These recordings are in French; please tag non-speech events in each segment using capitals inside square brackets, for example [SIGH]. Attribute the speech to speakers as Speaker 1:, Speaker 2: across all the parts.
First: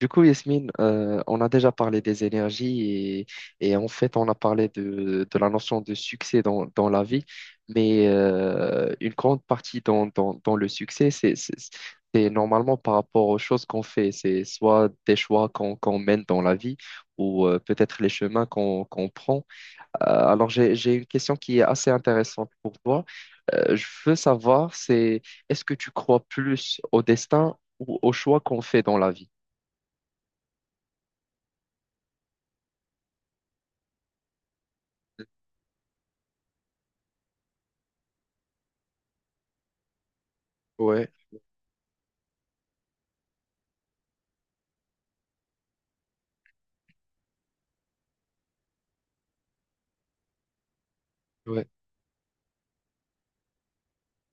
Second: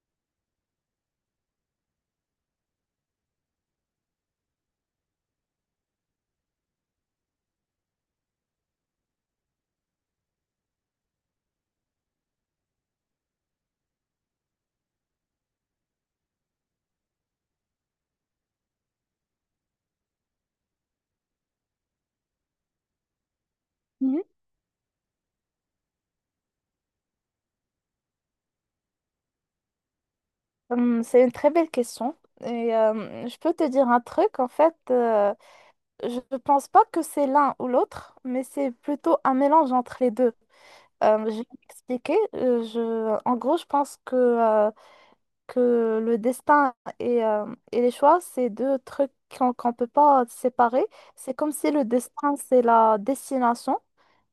Speaker 1: Du coup, Yasmine, on a déjà parlé des énergies et en fait, on a parlé de la notion de succès dans la vie, mais une grande partie dans le succès, c'est normalement par rapport aux choses qu'on fait. C'est soit des choix qu'on mène dans la vie ou peut-être les chemins qu'on prend. Alors, j'ai une question qui est assez intéressante pour toi. Je veux
Speaker 2: Mhm.
Speaker 1: savoir, c'est est-ce que tu crois plus au destin ou aux choix qu'on fait dans la vie?
Speaker 2: C'est une très belle question. Je peux te dire un truc, en fait, je ne pense pas que c'est l'un ou l'autre, mais c'est plutôt un mélange entre les deux. Je vais m'expliquer. En gros, je pense que le destin et les choix, c'est deux trucs qu'on ne peut pas séparer. C'est comme
Speaker 1: Ouais.
Speaker 2: si le destin, c'est la destination.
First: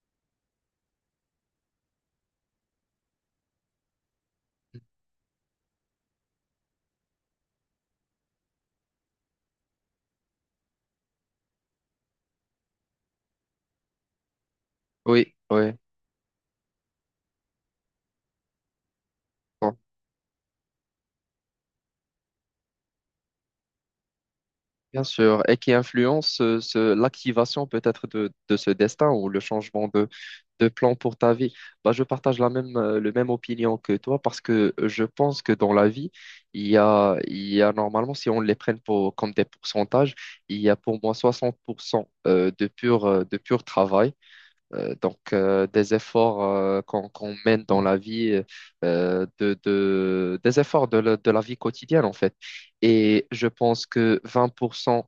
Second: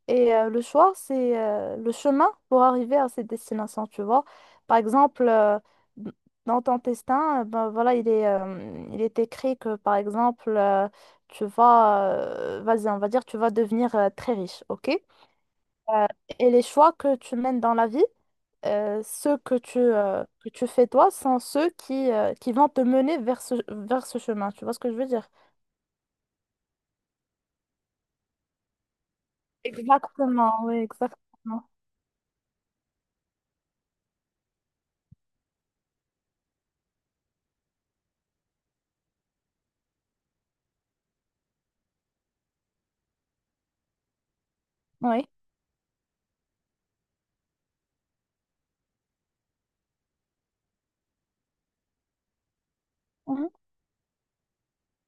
Speaker 2: Le choix, c'est le chemin pour arriver à cette destination, tu vois. Par exemple, d- dans ton destin, ben voilà, il est écrit que, par exemple, tu vas, vas-y, on va dire, tu vas devenir très riche, ok?
Speaker 1: Oui, oui,
Speaker 2: Euh, et les choix que tu mènes dans la vie, ceux que
Speaker 1: bon,
Speaker 2: que tu fais toi, sont ceux qui vont te mener vers ce chemin, tu vois ce que je
Speaker 1: bien
Speaker 2: veux dire?
Speaker 1: sûr, et qui influence l'activation peut-être de ce destin ou le changement de,
Speaker 2: Exactement,
Speaker 1: de
Speaker 2: oui,
Speaker 1: plan pour ta vie.
Speaker 2: exactement.
Speaker 1: Bah, je partage le même opinion que toi parce que je pense que dans la vie, il y a normalement, si on les prenne comme des pourcentages, il y a pour moi 60% de pur travail. Donc,
Speaker 2: Oui.
Speaker 1: des efforts qu'on mène dans la vie, des efforts de la vie quotidienne, en fait. Et je pense que 20%,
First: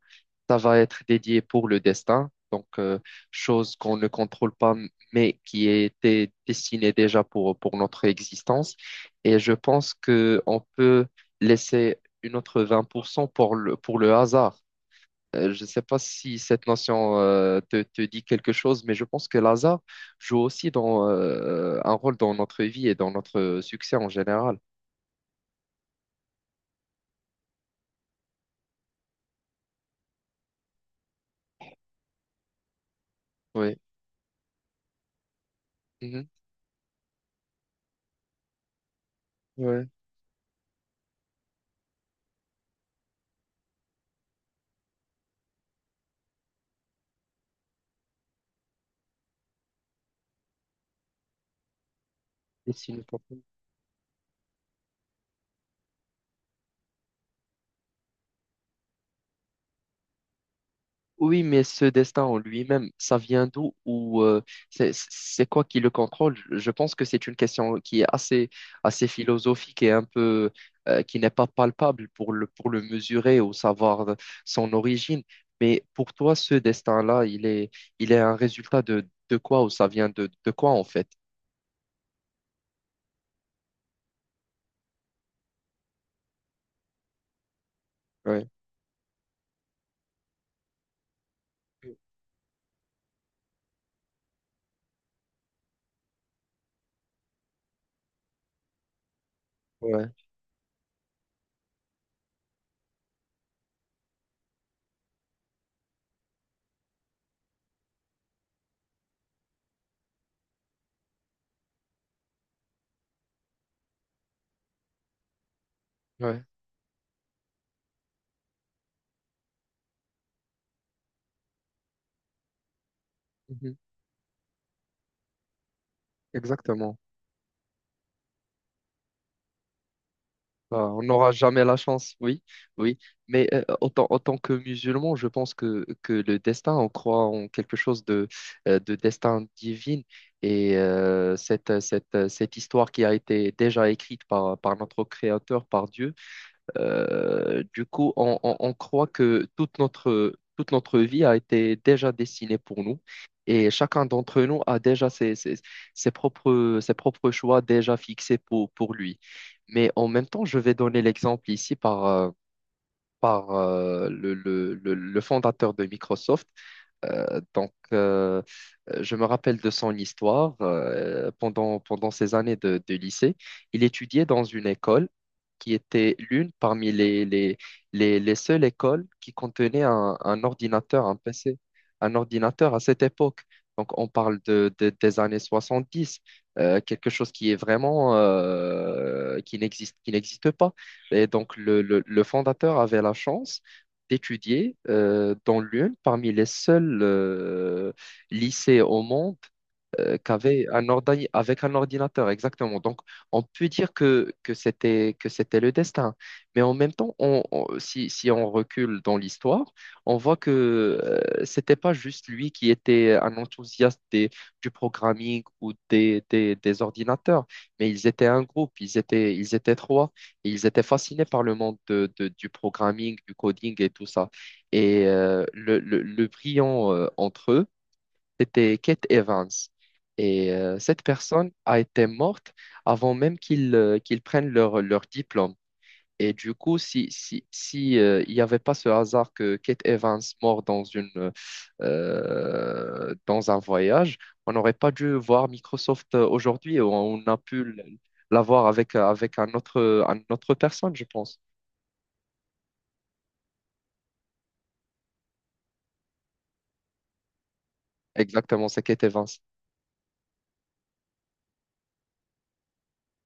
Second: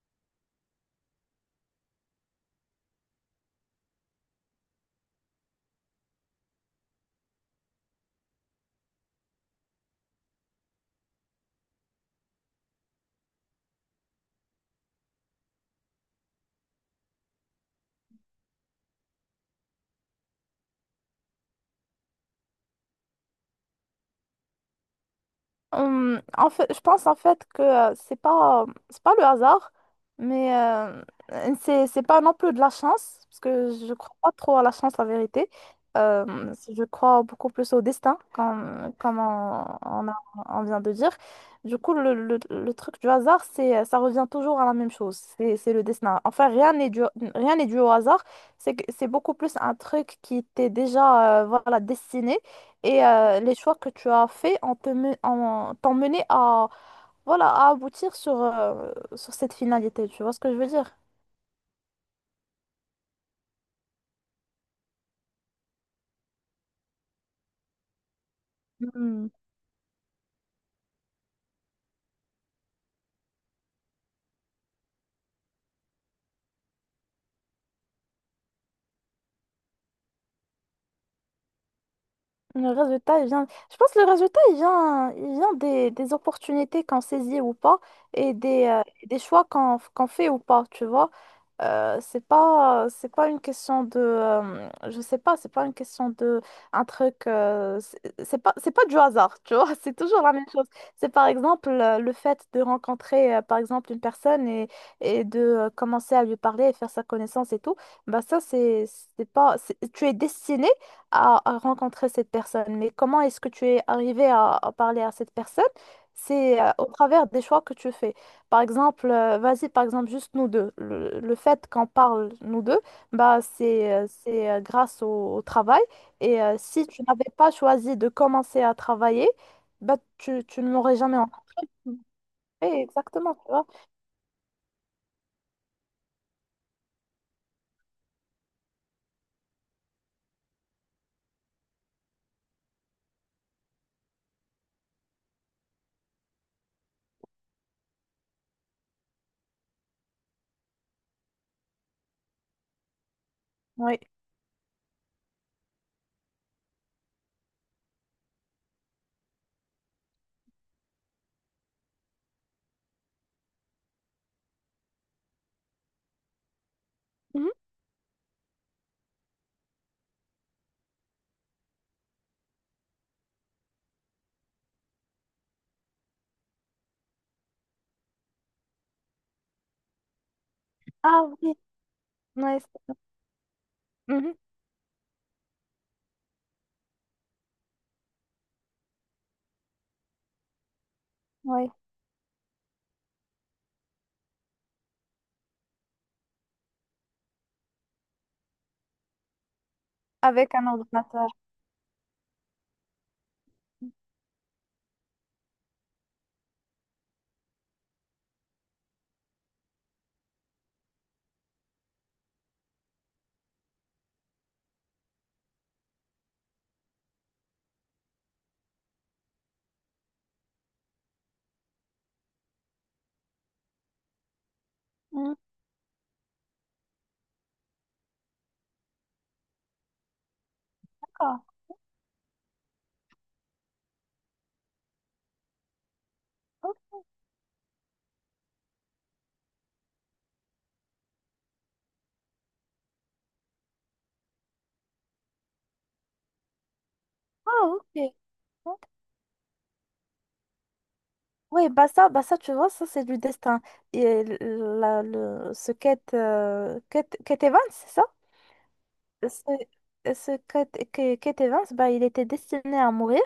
Speaker 1: ça va être dédié pour le destin, donc chose qu'on ne contrôle pas, mais qui était destinée déjà pour notre existence. Et je pense que on peut laisser une autre 20% pour cent pour le hasard. Je ne sais pas si cette notion te dit quelque chose, mais je pense que l'hasard joue aussi un rôle dans notre vie et dans notre succès en général.
Speaker 2: En fait, je pense en fait que c'est pas le hasard, mais c'est pas non plus de la chance parce que
Speaker 1: Oui.
Speaker 2: je crois pas trop à la chance, la vérité.
Speaker 1: Mhm.
Speaker 2: Euh, je crois beaucoup plus au destin, comme
Speaker 1: Ouais.
Speaker 2: on vient de dire. Du coup, le truc du hasard, c'est ça revient toujours à la même chose. C'est le destin. Enfin, rien n'est dû au hasard. C'est beaucoup plus un truc qui était déjà voilà destiné.
Speaker 1: Et sinon,
Speaker 2: Les choix que tu as faits ont te men- ont- t'ont mené à, voilà, à aboutir sur, sur cette finalité. Tu vois ce que je veux dire?
Speaker 1: oui, mais ce destin en lui-même, ça vient d'où ou c'est quoi qui le contrôle? Je pense que c'est une question qui est assez
Speaker 2: Hmm.
Speaker 1: philosophique et un peu qui n'est pas palpable pour le mesurer ou savoir son origine. Mais pour toi, ce destin-là, il est un résultat de quoi ou ça vient de quoi en fait?
Speaker 2: Le résultat, il vient... Je pense que le résultat, il vient des opportunités qu'on saisit ou pas et
Speaker 1: Ouais,
Speaker 2: des choix qu'on fait ou pas, tu vois. C'est pas une question de je sais pas, c'est pas une question de un truc c'est pas du hasard, tu vois. [LAUGHS] C'est
Speaker 1: ouais,
Speaker 2: toujours la même chose. C'est par exemple le fait de rencontrer par exemple une personne et de commencer à lui parler et faire sa connaissance et tout. Bah ça, c'est pas c'est- tu es destiné à rencontrer cette personne, mais comment est-ce que tu es arrivé à parler à cette personne,
Speaker 1: ouais.
Speaker 2: c'est au travers des choix que tu fais. Par exemple, vas-y, par exemple, juste nous deux. Le fait qu'on parle nous deux, bah,
Speaker 1: Mhm.
Speaker 2: c'est grâce au travail. Si
Speaker 1: Exactement.
Speaker 2: tu n'avais pas choisi de commencer à travailler, bah, tu ne
Speaker 1: Bah,
Speaker 2: l'aurais
Speaker 1: on
Speaker 2: jamais
Speaker 1: n'aura
Speaker 2: entendu.
Speaker 1: jamais la chance, oui, oui.
Speaker 2: Exactement,
Speaker 1: Mais
Speaker 2: tu vois.
Speaker 1: autant que musulman, je pense que le destin, on croit en quelque chose de destin divin. Et cette histoire qui a été déjà écrite par notre Créateur, par Dieu, du coup, on croit que toute notre vie a été déjà destinée pour nous et
Speaker 2: Oui.
Speaker 1: chacun d'entre nous a déjà ses propres choix déjà fixés pour lui. Mais en même temps, je vais donner l'exemple ici par, par le fondateur de Microsoft.
Speaker 2: Mhm.
Speaker 1: Donc, je me rappelle de son histoire. Pendant ses années de lycée, il étudiait dans une école qui était l'une parmi les seules écoles qui contenait un ordinateur, un
Speaker 2: Ah oui,
Speaker 1: PC, un
Speaker 2: oui,
Speaker 1: ordinateur
Speaker 2: c'est
Speaker 1: à
Speaker 2: ça.
Speaker 1: cette époque. Donc, on
Speaker 2: Mhm.
Speaker 1: parle des années 70, quelque chose qui est vraiment, qui n'existe pas. Et donc,
Speaker 2: Oui.
Speaker 1: le fondateur avait la chance d'étudier dans l'une parmi les seuls lycées au monde
Speaker 2: Avec
Speaker 1: qu'avait
Speaker 2: un
Speaker 1: un ordi
Speaker 2: ordinateur.
Speaker 1: avec un ordinateur, exactement. Donc, on peut dire que c'était le destin. Mais en même temps, si on recule dans l'histoire, on voit que c'était pas juste lui qui était un enthousiaste du programming ou des ordinateurs, mais ils étaient un groupe, ils étaient trois, et ils étaient fascinés par le monde du programming, du coding et tout ça. Et
Speaker 2: Mhm.
Speaker 1: le brillant entre eux, c'était Kate Evans. Et cette
Speaker 2: D'accord.
Speaker 1: personne a été morte avant même qu'ils prennent leur diplôme. Et du
Speaker 2: Oh.
Speaker 1: coup, si, si, si, il n'y avait pas ce hasard que Kate Evans mort dans un voyage, on n'aurait pas dû voir Microsoft aujourd'hui. On a pu
Speaker 2: Ah, ok.
Speaker 1: l'avoir
Speaker 2: Ok.
Speaker 1: avec un autre personne, je pense.
Speaker 2: Oui, bah ça, tu vois, ça, c'est du destin. Et ce Kate, Kate Evans, c'est ça?
Speaker 1: Exactement, c'est Kate Evans.
Speaker 2: ce, ce Kate Evans, bah, il était destiné à mourir.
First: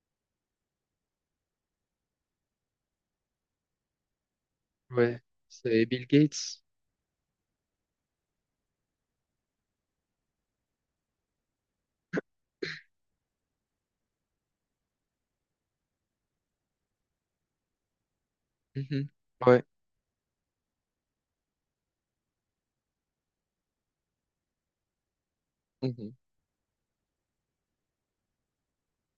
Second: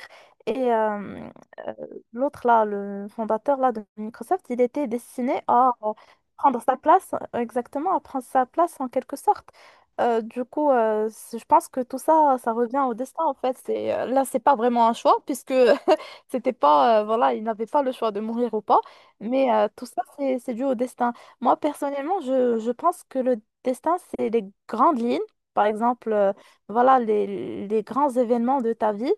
Speaker 2: Et euh, euh, L'autre, là, le fondateur là, de Microsoft, il était
Speaker 1: Ouais,
Speaker 2: destiné à
Speaker 1: c'est Bill Gates.
Speaker 2: prendre sa place, exactement, à prendre sa place en quelque sorte. Je pense que tout ça, ça revient
Speaker 1: [COUGHS]
Speaker 2: au destin, en fait. C'est, là, c'est pas vraiment un choix, puisque c'était pas, voilà, ils n'avaient pas le choix de mourir ou pas,
Speaker 1: Mhm.
Speaker 2: mais
Speaker 1: Ouais.
Speaker 2: tout ça, c'est dû au destin. Moi, personnellement, je pense que le destin, c'est les grandes lignes, par
Speaker 1: Mhm.
Speaker 2: exemple, voilà, les grands événements de ta vie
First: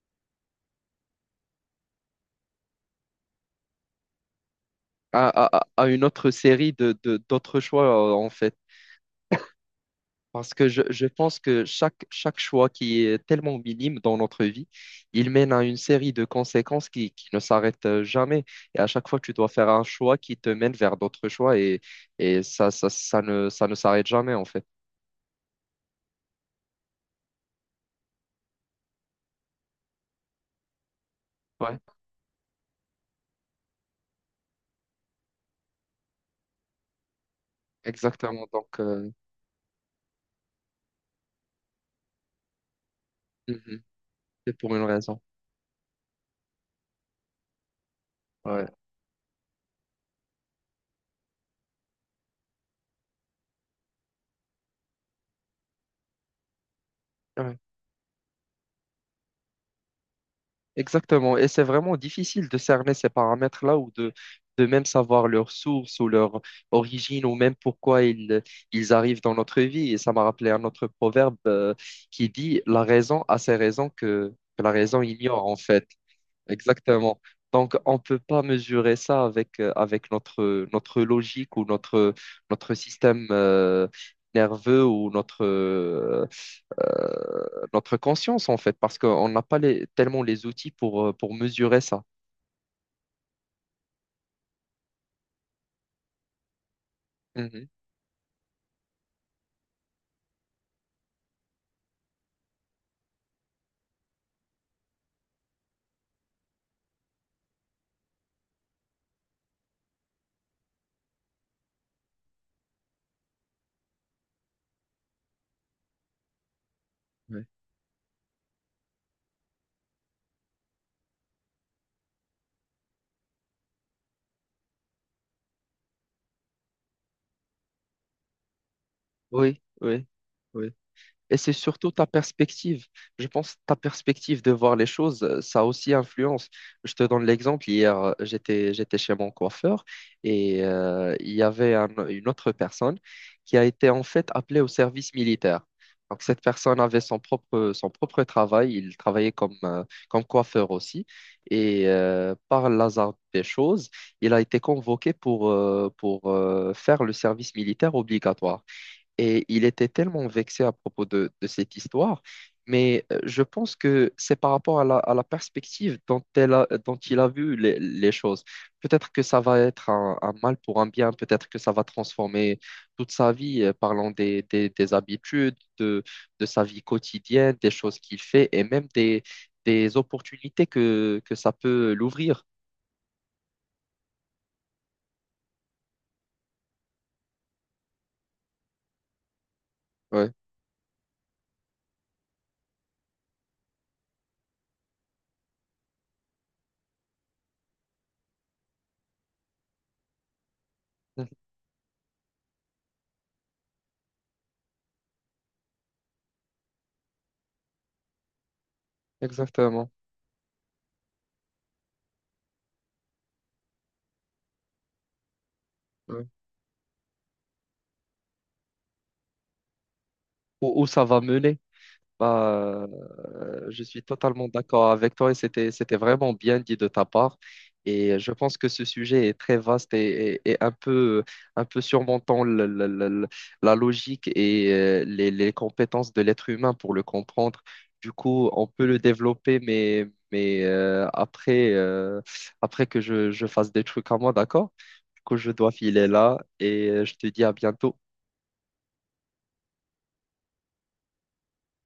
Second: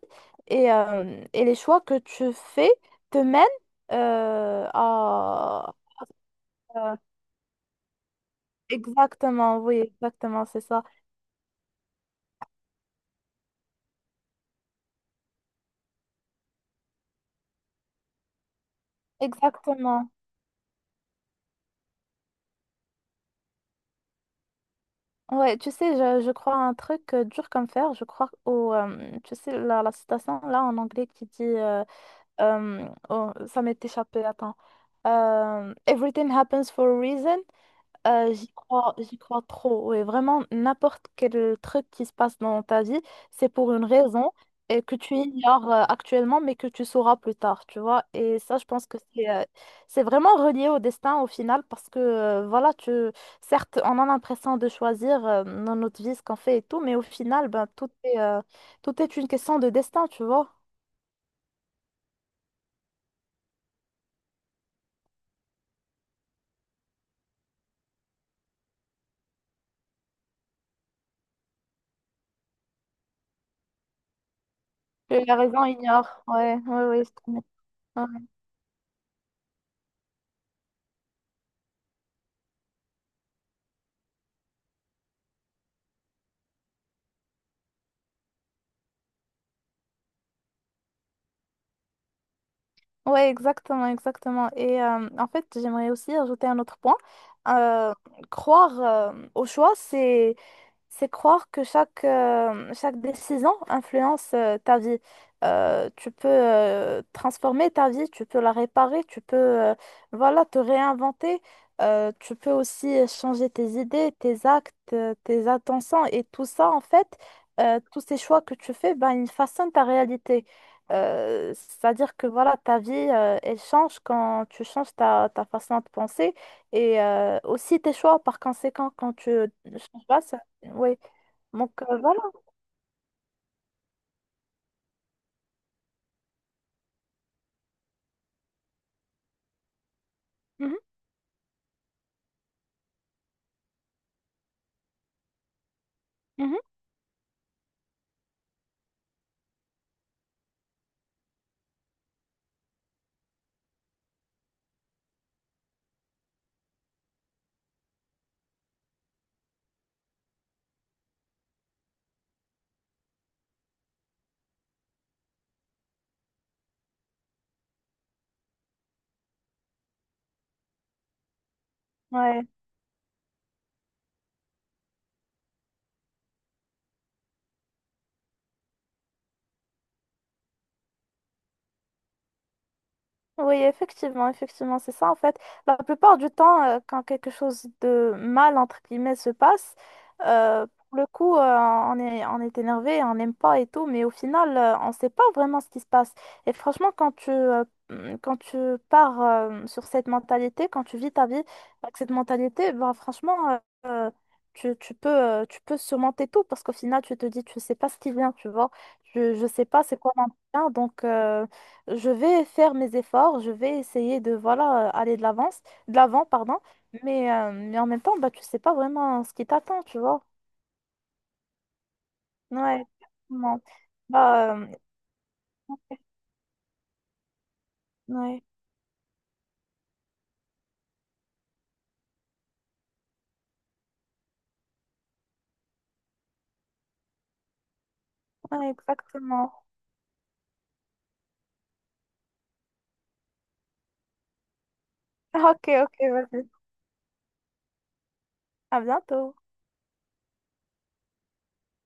Speaker 2: et les choix que tu fais te mènent euh, à...
Speaker 1: À une autre série
Speaker 2: à-
Speaker 1: d'autres choix, en fait.
Speaker 2: Exactement, oui, exactement,
Speaker 1: Parce
Speaker 2: c'est
Speaker 1: que je,
Speaker 2: ça.
Speaker 1: je pense que chaque choix qui est tellement minime dans notre vie, il mène à une série de conséquences qui ne s'arrêtent jamais. Et à chaque fois, tu dois faire un
Speaker 2: Exactement.
Speaker 1: choix qui te mène vers d'autres choix et ça ne s'arrête jamais, en fait.
Speaker 2: Ouais, tu sais, je crois à un truc dur comme fer, je crois tu sais, la citation là en anglais qui dit...
Speaker 1: Ouais,
Speaker 2: oh, ça m'est échappé, attends. Everything happens for a reason.
Speaker 1: exactement.
Speaker 2: J'y
Speaker 1: Donc,
Speaker 2: crois, j'y crois trop. Oui, vraiment, n'importe quel truc qui se passe dans ta vie, c'est pour
Speaker 1: mhm,
Speaker 2: une raison,
Speaker 1: c'est pour
Speaker 2: et
Speaker 1: une
Speaker 2: que tu
Speaker 1: raison.
Speaker 2: ignores actuellement, mais que tu sauras plus tard, tu vois. Et ça, je
Speaker 1: Ouais.
Speaker 2: pense que c'est vraiment relié au destin au final parce que, voilà, tu, certes, on a l'impression de choisir dans notre vie ce qu'on fait et tout, mais au final,
Speaker 1: Ouais.
Speaker 2: ben, tout est une question de destin, tu vois.
Speaker 1: Exactement, et c'est vraiment difficile de cerner ces paramètres-là ou de même savoir leur source ou leur origine ou même pourquoi ils arrivent dans notre vie. Et ça m'a rappelé un autre proverbe qui dit la raison a ses raisons que la raison
Speaker 2: La
Speaker 1: ignore en
Speaker 2: raison
Speaker 1: fait.
Speaker 2: ignore. Ouais, ouais, ouais, je
Speaker 1: Exactement.
Speaker 2: te mets.
Speaker 1: Donc on ne
Speaker 2: Ouais.
Speaker 1: peut pas mesurer ça avec notre logique ou notre système nerveux ou euh, notre conscience, en fait, parce qu'on n'a pas tellement les outils pour mesurer ça.
Speaker 2: Ouais, exactement, exactement. En fait, j'aimerais aussi ajouter un autre point.
Speaker 1: Mhm.
Speaker 2: Euh, Croire au choix, c'est croire que chaque, chaque décision influence ta vie. Tu peux transformer ta vie, tu peux la réparer, tu peux voilà, te réinventer. Tu peux aussi changer tes idées, tes actes, tes intentions et tout ça, en fait,
Speaker 1: Ouais.
Speaker 2: tous ces choix que tu fais, ben, ils façonnent ta réalité. C'est-à-dire que voilà, ta vie, elle change quand tu changes ta façon de penser aussi tes choix par conséquent quand tu
Speaker 1: Oui, oui.
Speaker 2: changes pas.
Speaker 1: Oui.
Speaker 2: Oui,
Speaker 1: Et c'est surtout ta
Speaker 2: voilà.
Speaker 1: perspective. Je pense que ta perspective de voir les choses, ça aussi influence. Je te donne l'exemple. Hier, j'étais chez mon coiffeur et
Speaker 2: Mhm,
Speaker 1: il y avait une autre personne qui a été en fait appelée au service militaire. Donc cette
Speaker 2: mhm.
Speaker 1: personne avait son propre travail. Il travaillait comme coiffeur aussi. Et par l'hasard des choses, il a été convoqué pour faire le service militaire obligatoire. Et il était tellement vexé à propos de cette histoire, mais je pense que c'est par rapport à la perspective dont il a vu les choses. Peut-être que ça va être un mal pour un bien, peut-être que ça va
Speaker 2: Ouais.
Speaker 1: transformer toute sa vie, parlant des habitudes, de sa vie quotidienne, des choses qu'il fait et même des opportunités que ça peut l'ouvrir.
Speaker 2: Oui, effectivement, effectivement, c'est ça en fait. La plupart du temps, quand quelque chose de mal, entre guillemets, se passe,
Speaker 1: Ouais,
Speaker 2: pour le coup, on est énervé, on n'aime pas et tout, mais au final, on ne sait pas vraiment ce qui se passe. Et franchement, quand quand tu pars sur cette mentalité, quand tu vis ta
Speaker 1: [LAUGHS]
Speaker 2: vie avec cette mentalité, bah, franchement, euh, tu peux surmonter tout parce qu'au final, tu te dis, tu ne sais pas ce qui vient, tu vois. Je ne sais pas
Speaker 1: exactement.
Speaker 2: c'est quoi mon bien, donc... je vais faire mes efforts, je vais essayer de voilà aller de l'avance, de
Speaker 1: Ouais.
Speaker 2: l'avant, pardon, mais en même temps, bah tu sais pas vraiment ce qui t'attend, tu vois.
Speaker 1: Où, où ça va mener.
Speaker 2: Ouais,
Speaker 1: Bah,
Speaker 2: exactement.
Speaker 1: je suis totalement
Speaker 2: Bah euh,
Speaker 1: d'accord avec toi et c'était vraiment bien dit de ta part. Et je
Speaker 2: ouais,
Speaker 1: pense que ce sujet est très vaste et un peu surmontant la logique et les compétences de l'être humain pour le comprendre. Du coup, on
Speaker 2: ouais,
Speaker 1: peut le
Speaker 2: exactement.
Speaker 1: développer,
Speaker 2: [LAUGHS]
Speaker 1: mais après, après que je fasse des trucs à moi, d'accord? Du coup, je
Speaker 2: Ok,
Speaker 1: dois
Speaker 2: ok,
Speaker 1: filer là
Speaker 2: vas-y.
Speaker 1: et je te dis à bientôt.
Speaker 2: À bientôt.